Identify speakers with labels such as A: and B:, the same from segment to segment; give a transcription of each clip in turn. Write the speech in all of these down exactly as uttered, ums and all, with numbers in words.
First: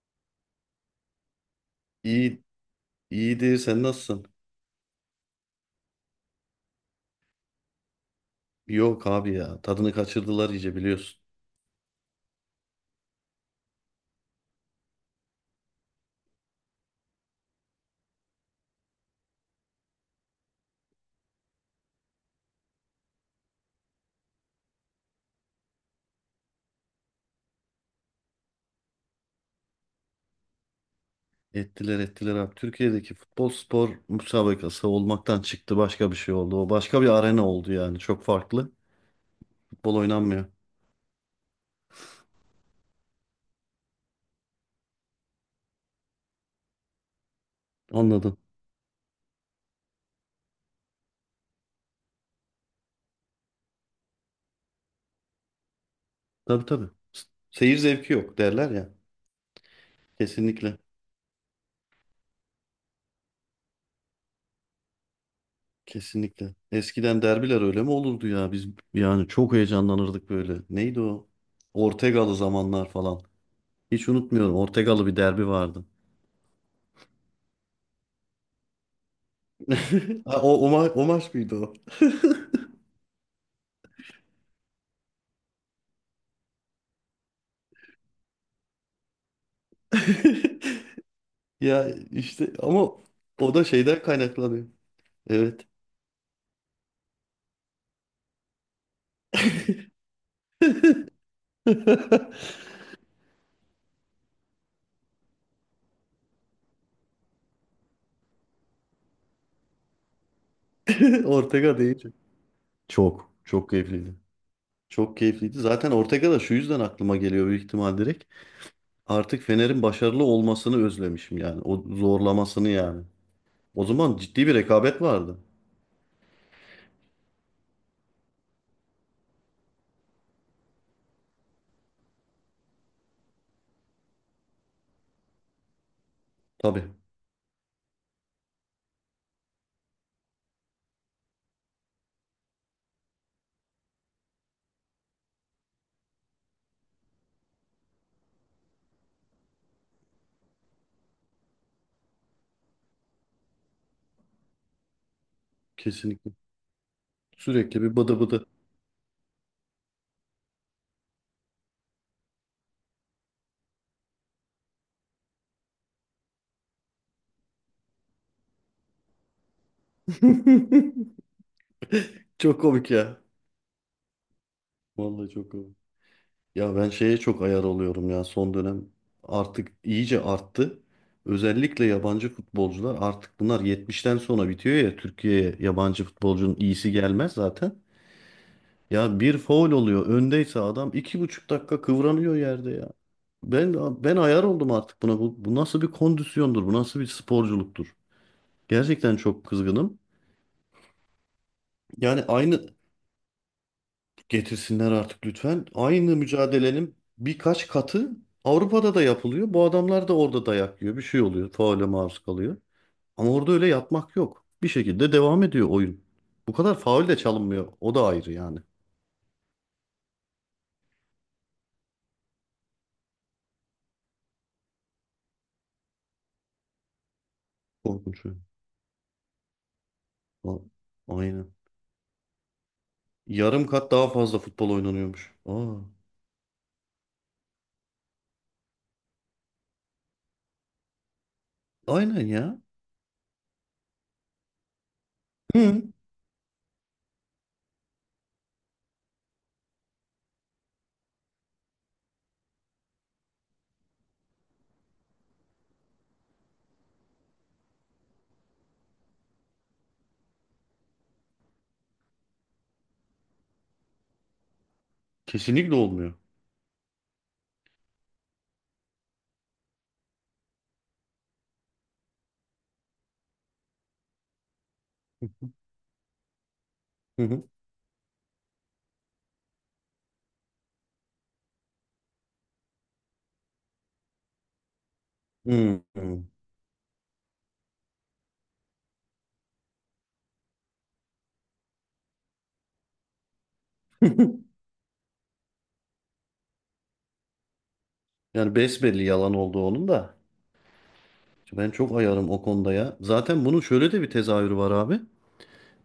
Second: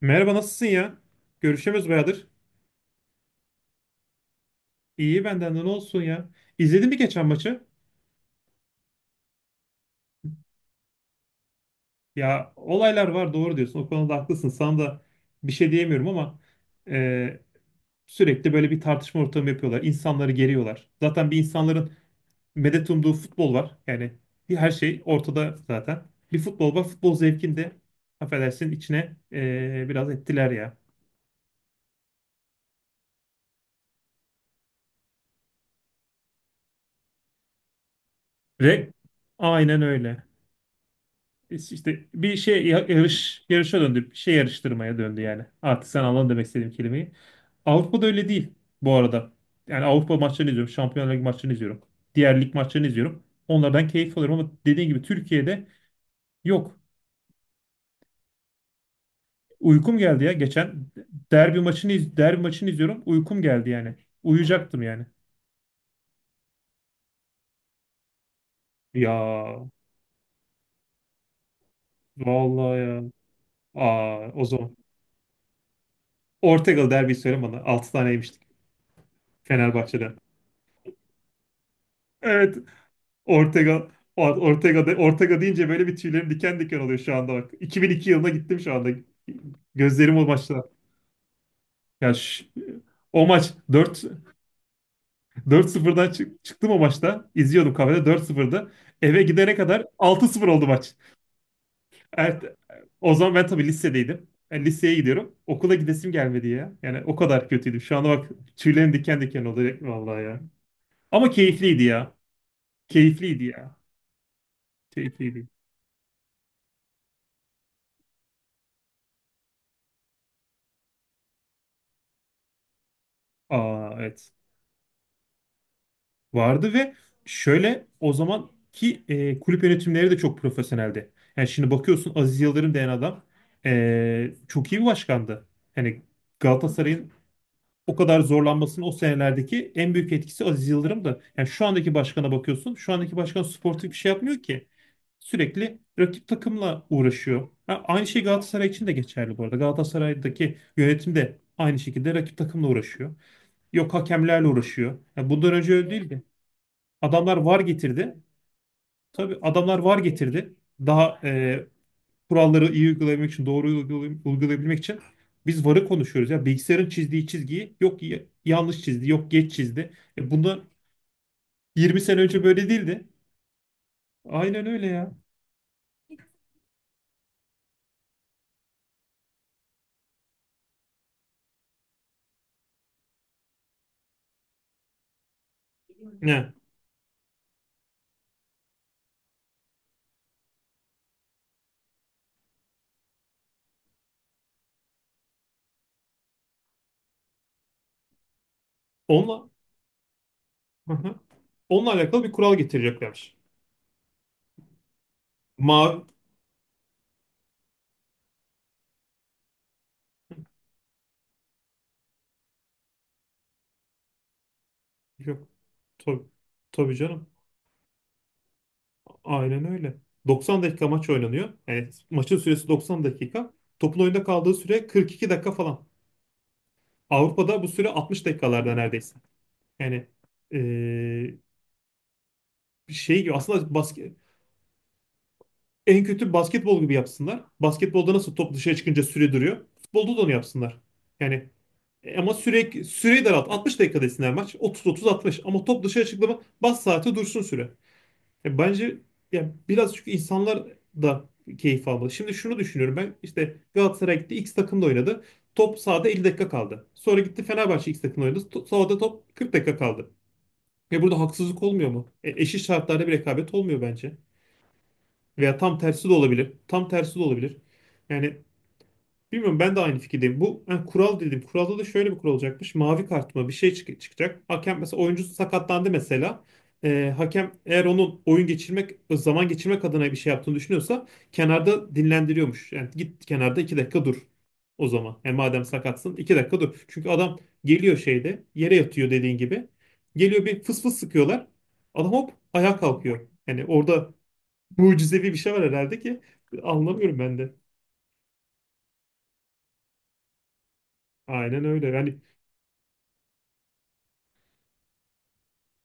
A: Merhaba nasılsın ya? Görüşemiyoruz bayağıdır.
B: İyi, iyiydi. Sen nasılsın?
A: İyi benden de ne olsun ya? İzledin mi geçen maçı?
B: Yok abi ya. Tadını kaçırdılar iyice biliyorsun.
A: Ya olaylar var doğru diyorsun. O konuda haklısın. Sana da bir şey diyemiyorum ama e, sürekli böyle bir tartışma ortamı yapıyorlar. İnsanları geriyorlar. Zaten bir insanların medet umduğu futbol var. Yani bir her şey ortada zaten. Bir futbol var. Futbol zevkini de affedersin içine e, biraz ettiler ya.
B: Ettiler ettiler abi. Türkiye'deki futbol spor müsabakası olmaktan çıktı. Başka bir şey oldu. O başka bir arena oldu yani. Çok farklı.
A: Re Aynen
B: Futbol
A: öyle.
B: oynanmıyor.
A: İşte bir şey ya- yarış yarışa döndü. Bir şey yarıştırmaya döndü yani. Artık sen anladın demek istediğim kelimeyi. Avrupa'da öyle
B: Anladım.
A: değil bu arada. Yani Avrupa maçlarını izliyorum. Şampiyonlar Ligi maçlarını izliyorum. Diğer lig maçlarını izliyorum. Onlardan keyif alıyorum ama dediğin gibi Türkiye'de
B: Tabii,
A: yok.
B: tabii. S- Seyir zevki yok derler ya.
A: Uykum geldi ya.
B: Kesinlikle.
A: Geçen derbi maçını iz- derbi maçını izliyorum. Uykum geldi yani. Uyuyacaktım yani.
B: Kesinlikle. Eskiden derbiler öyle mi olurdu ya? Biz
A: Ya
B: yani çok heyecanlanırdık böyle. Neydi o? Ortegalı
A: vallahi
B: zamanlar
A: ya.
B: falan. Hiç
A: Aa, o
B: unutmuyorum.
A: zaman.
B: Ortegalı bir derbi vardı.
A: Ortegal derbi söyle bana. Altı tane yemiştik Fenerbahçe'den.
B: Ha, o, o, ma- o maç mıydı o?
A: Evet. Ortega. Or- Ortega de, Ortega deyince böyle bir tüylerim diken diken oluyor şu anda bak. iki bin iki yılına gittim şu anda. Gözlerim o maçta.
B: Ya
A: Ya ş-
B: işte ama
A: O
B: o
A: maç
B: da şeyden
A: dört
B: kaynaklanıyor. Evet.
A: dört sıfırdan çık- çıktım o maçta. İzliyordum kafede dört sıfırdı. Eve gidene kadar altı sıfır oldu maç. Evet, o zaman ben tabii lisedeydim. Yani liseye gidiyorum. Okula gidesim gelmedi ya. Yani o kadar kötüydüm. Şu anda bak tüylerim diken diken oluyor vallahi ya. Ama
B: Ortega
A: keyifliydi
B: değil.
A: ya.
B: Çok.
A: Keyifliydi
B: Çok
A: ya.
B: keyifliydi. Çok
A: Keyifliydi.
B: keyifliydi. Zaten Ortega da şu yüzden aklıma geliyor, büyük ihtimal direkt. Artık Fener'in başarılı olmasını özlemişim yani. O zorlamasını yani. O
A: Aa
B: zaman
A: evet.
B: ciddi bir rekabet vardı.
A: Vardı ve şöyle o zamanki e, kulüp yönetimleri de çok profesyoneldi. Yani şimdi bakıyorsun Aziz Yıldırım denen adam e, çok iyi bir başkandı. Yani
B: Tabii.
A: Galatasaray'ın o kadar zorlanmasının o senelerdeki en büyük etkisi Aziz Yıldırım'dı. Yani şu andaki başkana bakıyorsun. Şu andaki başkan sportif bir şey yapmıyor ki. Sürekli rakip takımla uğraşıyor. Ha, aynı şey Galatasaray için de geçerli bu arada. Galatasaray'daki yönetim de aynı şekilde rakip takımla uğraşıyor. Yok hakemlerle uğraşıyor. Ya bundan önce öyle değildi.
B: Kesinlikle.
A: Adamlar VAR
B: Sürekli bir
A: getirdi.
B: bıdı bıdı.
A: Tabii adamlar VAR getirdi. Daha e, kuralları iyi uygulayabilmek için, doğru uygulay- uygulayabilmek için biz VAR'ı konuşuyoruz. Ya bilgisayarın çizdiği çizgiyi yok y- yanlış çizdi, yok geç çizdi. E, bunda yirmi sene önce
B: Çok
A: böyle
B: komik
A: değildi.
B: ya.
A: Aynen öyle ya.
B: Vallahi çok komik. Ya ben şeye çok ayar oluyorum ya, son dönem artık iyice arttı. Özellikle yabancı futbolcular, artık bunlar yetmişten sonra bitiyor ya, Türkiye'ye yabancı
A: Ne?
B: futbolcunun iyisi gelmez zaten. Ya bir faul oluyor, öndeyse adam iki buçuk dakika kıvranıyor yerde ya. Ben ben ayar oldum artık buna. Bu, bu nasıl bir kondisyondur? Bu nasıl bir sporculuktur? Gerçekten çok
A: Onunla
B: kızgınım.
A: Hı hı. Onunla alakalı
B: Yani
A: bir kural
B: aynı
A: getireceklermiş.
B: getirsinler artık lütfen.
A: Mavi
B: Aynı mücadelenin birkaç katı Avrupa'da da yapılıyor. Bu adamlar da orada dayak yiyor. Bir şey oluyor. Faule maruz kalıyor. Ama orada öyle yatmak yok. Bir şekilde devam
A: Yok.
B: ediyor oyun.
A: Tabii,
B: Bu kadar
A: tabii
B: faul de
A: canım.
B: çalınmıyor. O da ayrı yani.
A: Aynen öyle. doksan dakika maç oynanıyor. Yani maçın süresi doksan dakika. Topun oyunda kaldığı süre kırk iki dakika falan. Avrupa'da bu süre altmış
B: Korkunç. oyun.
A: dakikalarda neredeyse. Yani
B: A-
A: eee,
B: Aynen.
A: şey gibi
B: Yarım
A: aslında
B: kat daha
A: basket,
B: fazla futbol oynanıyormuş. Aa,
A: en kötü basketbol gibi yapsınlar. Basketbolda nasıl top dışarı çıkınca süre duruyor. Futbolda da onu yapsınlar. Yani e,
B: aynen
A: ama
B: ya.
A: sürekli süreyi daralt. altmış dakika desinler maç. otuz otuz-altmış ama
B: Hı.
A: top dışarı çıktı mı bas saati dursun süre. E, bence ya biraz çünkü insanlar da keyif almalı. Şimdi şunu düşünüyorum ben işte Galatasaray gitti X takımda oynadı. Top sahada elli dakika kaldı. Sonra gitti Fenerbahçe X takımda oynadı. To- Sahada top kırk dakika kaldı. Ve burada haksızlık olmuyor mu? E, eşit şartlarda bir rekabet olmuyor bence. Veya
B: Kesinlikle
A: tam tersi de
B: olmuyor.
A: olabilir. Tam tersi de olabilir. Yani bilmiyorum ben de aynı fikirdeyim. Bu ha, kural dedim. Kuralda da şöyle bir kural olacakmış. Mavi kart mı bir şey çık- çıkacak. Hakem mesela oyuncu sakatlandı mesela. Ee,
B: Hı hı.
A: hakem eğer onun oyun geçirmek, zaman geçirmek adına bir şey yaptığını düşünüyorsa kenarda dinlendiriyormuş. Yani git kenarda iki dakika dur o zaman. Yani madem
B: Hı
A: sakatsın
B: hı.
A: iki dakika dur. Çünkü adam geliyor şeyde yere yatıyor dediğin gibi. Geliyor bir fıs fıs sıkıyorlar. Adam hop ayağa kalkıyor. Yani orada mucizevi bir şey var herhalde ki anlamıyorum ben de.
B: Yani besbelli yalan oldu onun da.
A: Aynen
B: Ben
A: öyle.
B: çok
A: Yani
B: ayarım o konuda ya. Zaten bunun şöyle de bir tezahürü var abi.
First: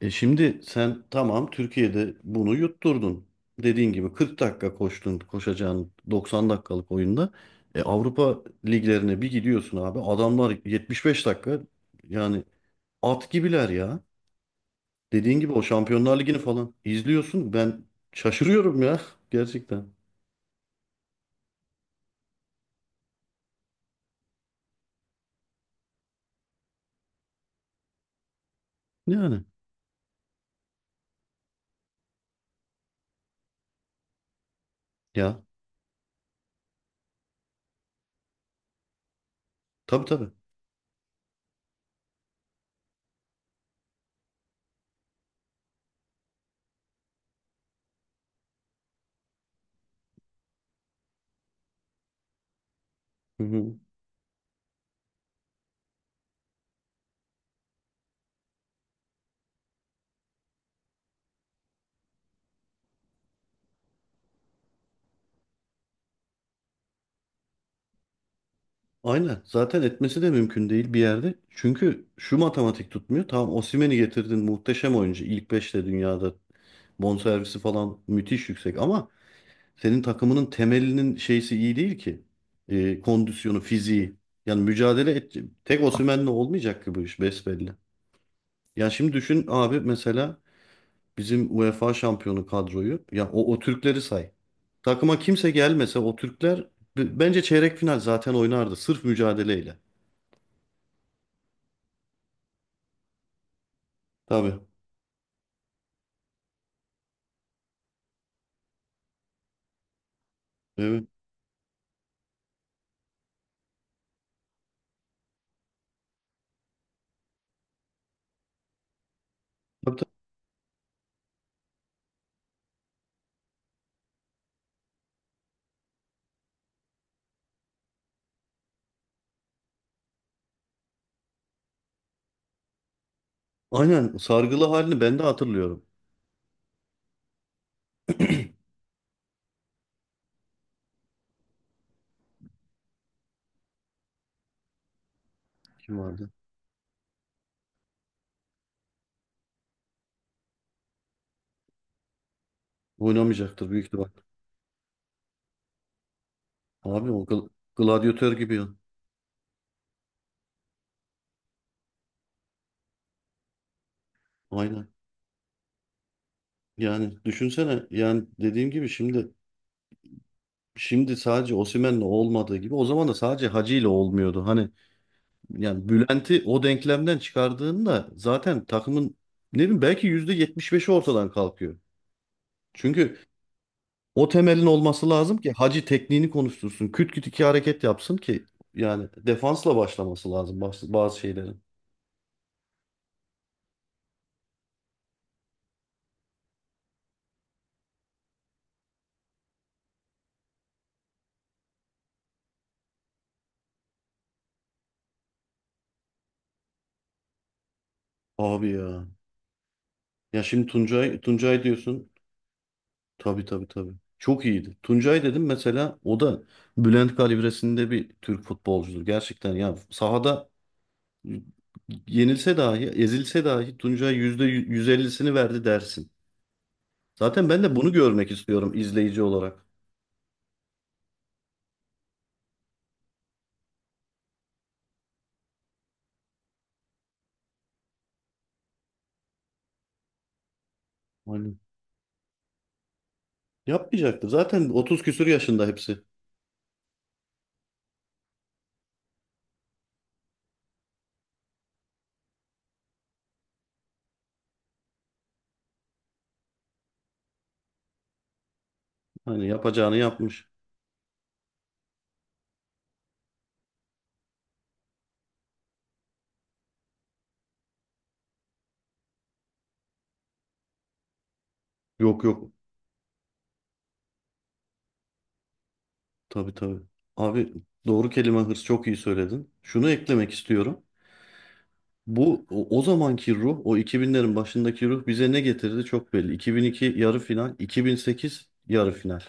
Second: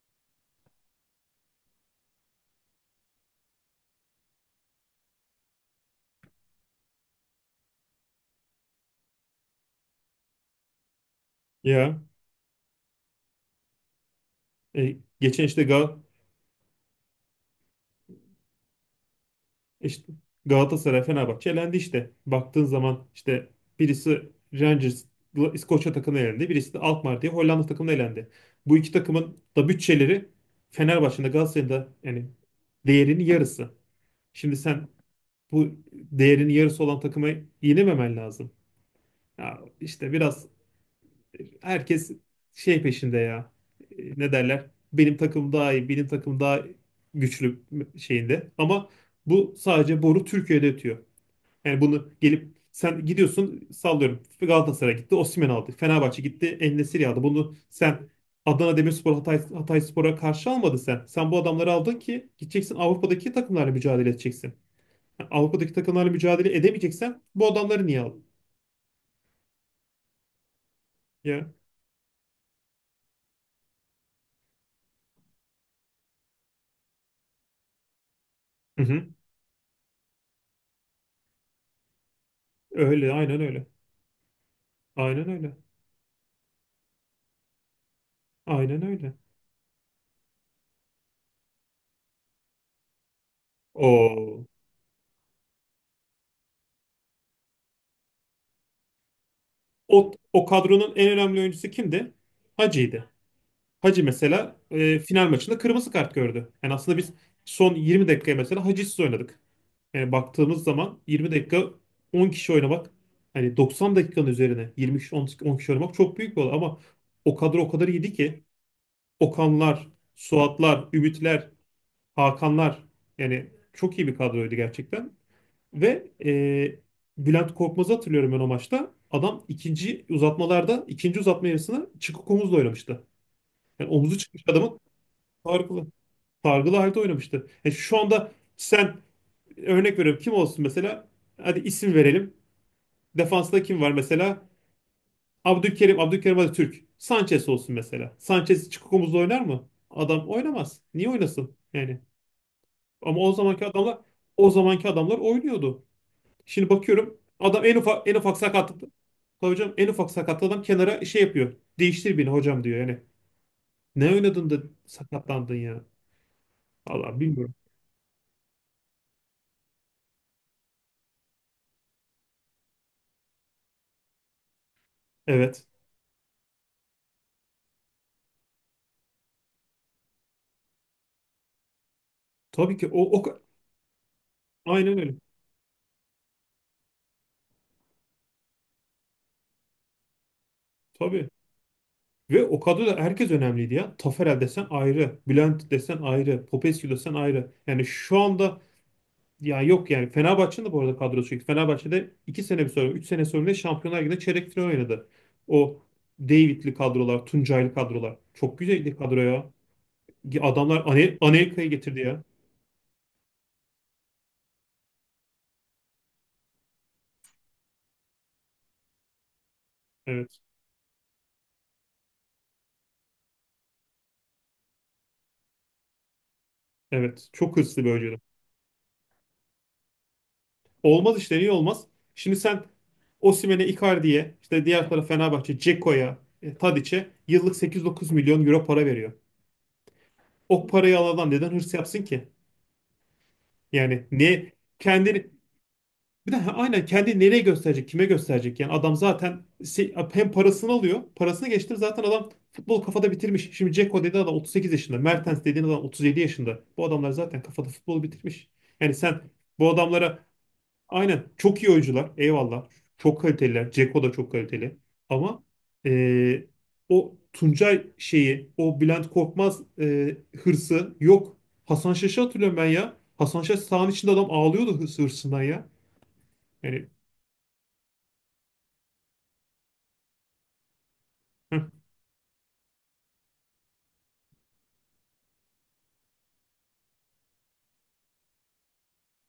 B: E şimdi sen tamam, Türkiye'de bunu yutturdun. Dediğin gibi kırk dakika koştun koşacağın doksan dakikalık oyunda. E Avrupa liglerine bir gidiyorsun abi. Adamlar yetmiş beş dakika,
A: ya
B: yani at gibiler ya.
A: E,
B: Dediğin
A: geçen
B: gibi o
A: işte, Gal
B: Şampiyonlar Ligi'ni falan izliyorsun. Ben şaşırıyorum ya,
A: e,
B: gerçekten.
A: işte Galatasaray, Fenerbahçe elendi işte. Baktığın zaman işte birisi Rangers, İskoçya takımına elendi. Birisi de Alkmaar diye Hollanda takımına elendi. Bu iki takımın
B: Yani
A: da bütçeleri Fenerbahçe'nin de Galatasaray'ın da yani değerinin yarısı. Şimdi sen
B: ya,
A: bu değerinin yarısı olan takıma yenememen lazım. Ya
B: tabii
A: işte
B: tabii.
A: biraz herkes şey peşinde ya. E, Ne derler? Benim takım daha iyi, benim takım daha güçlü şeyinde. Ama bu sadece boru Türkiye'de ötüyor. Yani bunu gelip sen gidiyorsun sallıyorum. Galatasaray gitti, Osimhen aldı. Fenerbahçe gitti, En-Nesyri aldı. Bunu sen Adana Demirspor, Hatay, Hatayspor'a karşı almadın sen. Sen bu adamları aldın ki gideceksin Avrupa'daki takımlarla mücadele edeceksin. Yani Avrupa'daki takımlarla mücadele edemeyeceksen bu adamları niye aldın?
B: Aynen. Zaten etmesi de mümkün değil bir yerde.
A: Ya.
B: Çünkü şu matematik tutmuyor. Tamam, Osimhen'i getirdin, muhteşem oyuncu. İlk beşte dünyada, bonservisi falan müthiş yüksek,
A: Hı hı.
B: ama senin takımının temelinin şeysi iyi değil ki. Ee,
A: Öyle, aynen
B: kondisyonu,
A: öyle.
B: fiziği. Yani mücadele
A: Aynen
B: et.
A: öyle.
B: Tek Osimhen'le olmayacak ki bu iş, besbelli.
A: Aynen
B: Ya
A: öyle.
B: şimdi düşün abi mesela, bizim UEFA şampiyonu kadroyu. Ya o, o Türkleri say.
A: O,
B: Takıma kimse gelmese o Türkler b- bence çeyrek final zaten oynardı. Sırf mücadeleyle.
A: o, O kadronun en önemli oyuncusu kimdi? Hacı'ydı. Hacı mesela
B: Tabii.
A: e, final maçında kırmızı kart gördü. Yani aslında biz son yirmi dakikaya mesela Hacı'sız oynadık. Yani baktığımız zaman
B: Evet.
A: yirmi dakika on kişi oynamak hani doksan dakikanın üzerine yirmi kişi on, kişi- on kişi oynamak çok büyük bir olay ama o kadro o kadar iyiydi ki Okanlar,
B: Hatta
A: Suatlar, Ümitler, Hakanlar yani çok iyi bir kadroydu gerçekten. Ve e, Bülent Korkmaz'ı hatırlıyorum ben o maçta. Adam ikinci uzatmalarda, ikinci uzatma yarısına çıkık omuzla oynamıştı. Yani
B: aynen
A: omuzu çıkmış
B: sargılı
A: adamın
B: halini ben de hatırlıyorum.
A: targılı, targılı halde oynamıştı. Yani şu anda sen örnek veriyorum kim olsun mesela? Hadi isim verelim. Defansta kim var mesela? Abdülkerim,
B: Kim vardı?
A: Abdülkerim hadi Türk. Sanchez olsun mesela. Sanchez çıkık omuzla oynar mı? Adam oynamaz. Niye oynasın? Yani ama o zamanki
B: Oynamayacaktır büyük
A: adamlar
B: ihtimal.
A: o zamanki adamlar oynuyordu. Şimdi
B: Abi
A: bakıyorum
B: o gl-
A: adam en ufak en
B: gladyatör
A: ufak
B: gibi ya.
A: sakatlıkta hocam en ufak sakatlıkta adam kenara şey yapıyor. Değiştir beni hocam diyor yani. Ne oynadın da
B: Aynen.
A: sakatlandın ya?
B: Yani
A: Allah bilmiyorum.
B: düşünsene, yani dediğim gibi şimdi şimdi sadece Osimhen'le olmadığı gibi, o zaman da sadece Hacı ile olmuyordu. Hani
A: Evet.
B: yani Bülent'i o denklemden çıkardığında zaten takımın, ne bileyim, belki yüzde yetmiş beşi ortadan kalkıyor.
A: Tabii ki o,
B: Çünkü
A: o ka-
B: o temelin
A: Aynen
B: olması
A: öyle.
B: lazım ki Hacı tekniğini konuştursun. Küt küt iki hareket yapsın ki, yani defansla başlaması lazım bazı, bazı
A: Tabii.
B: şeylerin.
A: Ve o kadroda herkes önemliydi ya. Taferel desen ayrı, Bülent desen ayrı, Popescu desen ayrı. Yani şu anda ya yok yani Fenerbahçe'nin de bu arada kadrosu yüksek. Fenerbahçe'de iki sene bir sonra üç sene sonra Şampiyonlar Ligi'nde çeyrek final oynadı. O David'li kadrolar, Tuncay'lı kadrolar. Çok
B: Abi
A: güzeldi
B: ya.
A: kadroya.
B: Ya şimdi
A: Adamlar Ane-
B: Tuncay Tuncay
A: Anelka'yı getirdi
B: diyorsun.
A: ya.
B: Tabii, tabii, tabii. Çok iyiydi. Tuncay dedim mesela, o da Bülent kalibresinde bir Türk futbolcudur. Gerçekten ya,
A: Evet.
B: sahada yenilse dahi, ezilse dahi Tuncay yüzde %150'sini verdi dersin.
A: Evet.
B: Zaten
A: Çok
B: ben de
A: hırslı bir
B: bunu
A: oyuncuydu.
B: görmek istiyorum, izleyici olarak.
A: Olmaz işte. Niye olmaz? Şimdi sen Osimhen'e, Icardi'ye, işte diğer taraf Fenerbahçe, Dzeko'ya, e, Tadiç'e yıllık sekiz dokuz milyon euro para veriyor. O parayı alan adam neden
B: Aynen.
A: hırs yapsın ki? Yani
B: Yapmayacaktır.
A: ne
B: Zaten otuz küsur
A: kendini
B: yaşında hepsi.
A: Bir de ha- aynen kendi nereye gösterecek, kime gösterecek? Yani adam zaten se- hem parasını alıyor. Parasını geçtim zaten adam futbol kafada bitirmiş. Şimdi Dzeko dediğin adam otuz sekiz yaşında. Mertens dediğin adam otuz yedi yaşında. Bu adamlar zaten kafada futbolu bitirmiş. Yani sen
B: Hani
A: bu
B: yapacağını
A: adamlara
B: yapmış.
A: aynen çok iyi oyuncular. Eyvallah. Çok kaliteliler. Dzeko da çok kaliteli. Ama eee, o Tuncay şeyi, o Bülent Korkmaz eee, hırsı yok. Hasan Şaş'ı
B: Yok, yok.
A: hatırlıyorum ben ya. Hasan Şaş sahanın içinde adam ağlıyordu hırs- hırsından ya.
B: Tabii, tabii.
A: Yani.
B: Abi doğru kelime hırs, çok iyi söyledin. Şunu eklemek istiyorum. Bu o, o zamanki ruh, o iki binlerin başındaki ruh bize ne getirdi çok belli. iki bin iki yarı final, iki bin sekiz yarı final.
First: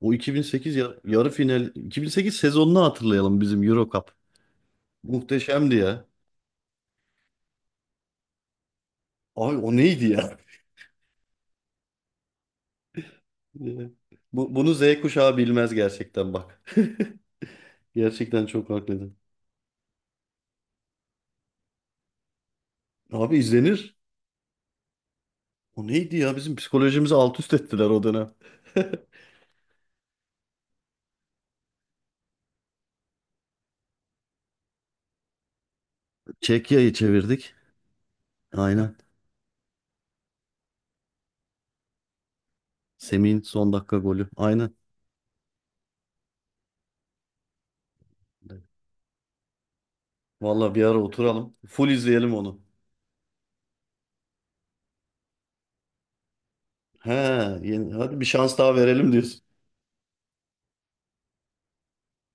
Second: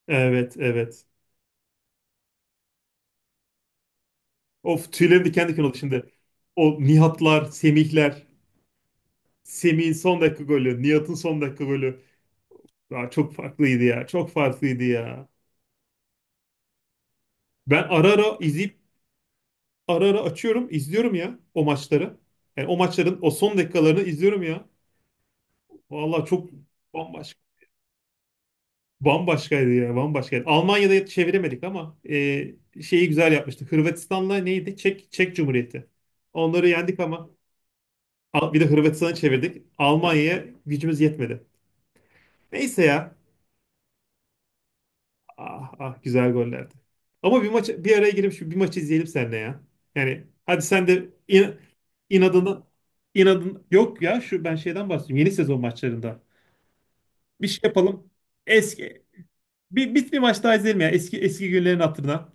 B: O
A: Evet,
B: iki bin sekiz ya-
A: evet.
B: yarı final, iki bin sekiz sezonunu hatırlayalım, bizim Euro Cup.
A: Of tüylerim diken diken
B: Muhteşemdi
A: oldu
B: ya.
A: şimdi. O Nihatlar, Semihler.
B: Abi o
A: Semih'in
B: neydi
A: son
B: ya?
A: dakika golü, Nihat'ın son dakika golü. Ya çok farklıydı ya, çok
B: Bu, bunu
A: farklıydı
B: Z
A: ya.
B: kuşağı bilmez gerçekten, bak.
A: Ben ara ara
B: Gerçekten çok
A: izleyip,
B: haklıydın.
A: ara ara açıyorum, izliyorum ya o maçları. Yani o maçların o
B: Abi
A: son
B: izlenir.
A: dakikalarını izliyorum ya.
B: O neydi
A: Vallahi
B: ya?
A: çok
B: Bizim psikolojimizi
A: bambaşka,
B: alt üst ettiler o dönem.
A: bambaşkaydı ya, bambaşkaydı. Almanya'da çeviremedik ama e, şeyi güzel yapmıştık. Hırvatistan'la neydi? Çek, Çek Cumhuriyeti. Onları
B: Çekya'yı
A: yendik ama.
B: çevirdik.
A: Al- Bir de
B: Aynen.
A: Hırvatistan'a çevirdik. Almanya'ya gücümüz yetmedi. Neyse ya.
B: Semih'in son dakika golü. Aynen.
A: Ah ah güzel gollerdi. Ama bir maç bir araya girip şu bir maçı izleyelim seninle ya. Yani hadi
B: Vallahi bir
A: sen
B: ara
A: de in,
B: oturalım. Full izleyelim onu.
A: inadına inadın yok ya şu ben şeyden bahsediyorum. Yeni sezon maçlarında.
B: He,
A: Bir şey
B: yeni,
A: yapalım.
B: hadi bir şans daha
A: Eski
B: verelim diyorsun.
A: bir, bir, bir maç daha izleyelim ya eski eski günlerin hatırına.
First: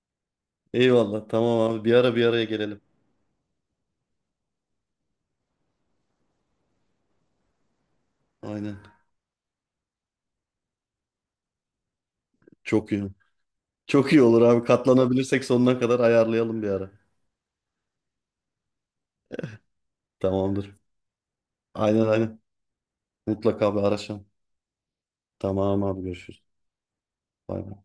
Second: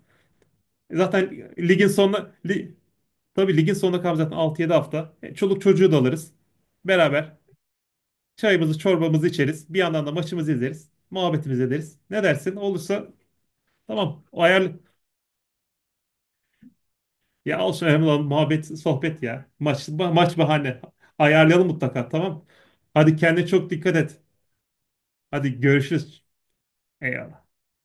B: Eyvallah.
A: Zaten
B: Tamam abi.
A: ligin
B: Bir ara bir
A: sonuna
B: araya
A: li,
B: gelelim.
A: tabii ligin sonuna kalmış zaten altı yedi hafta. E, Çoluk çocuğu da alırız. Beraber çayımızı,
B: Aynen.
A: çorbamızı içeriz. Bir yandan da maçımızı izleriz. Muhabbetimizi ederiz. Ne dersin?
B: Çok iyi.
A: Olursa
B: Çok iyi
A: tamam.
B: olur abi.
A: Ayarlı.
B: Katlanabilirsek sonuna kadar ayarlayalım bir ara.
A: Ya olsun önemli olan muhabbet, sohbet ya. Maç, ma- maç
B: Tamamdır.
A: bahane. Ayarlayalım
B: Aynen,
A: mutlaka
B: aynen.
A: tamam. Hadi kendine çok
B: Mutlaka bir
A: dikkat et.
B: araşalım.
A: Hadi
B: Tamam abi,
A: görüşürüz.
B: görüşürüz.
A: Eyvallah.
B: Bay bay.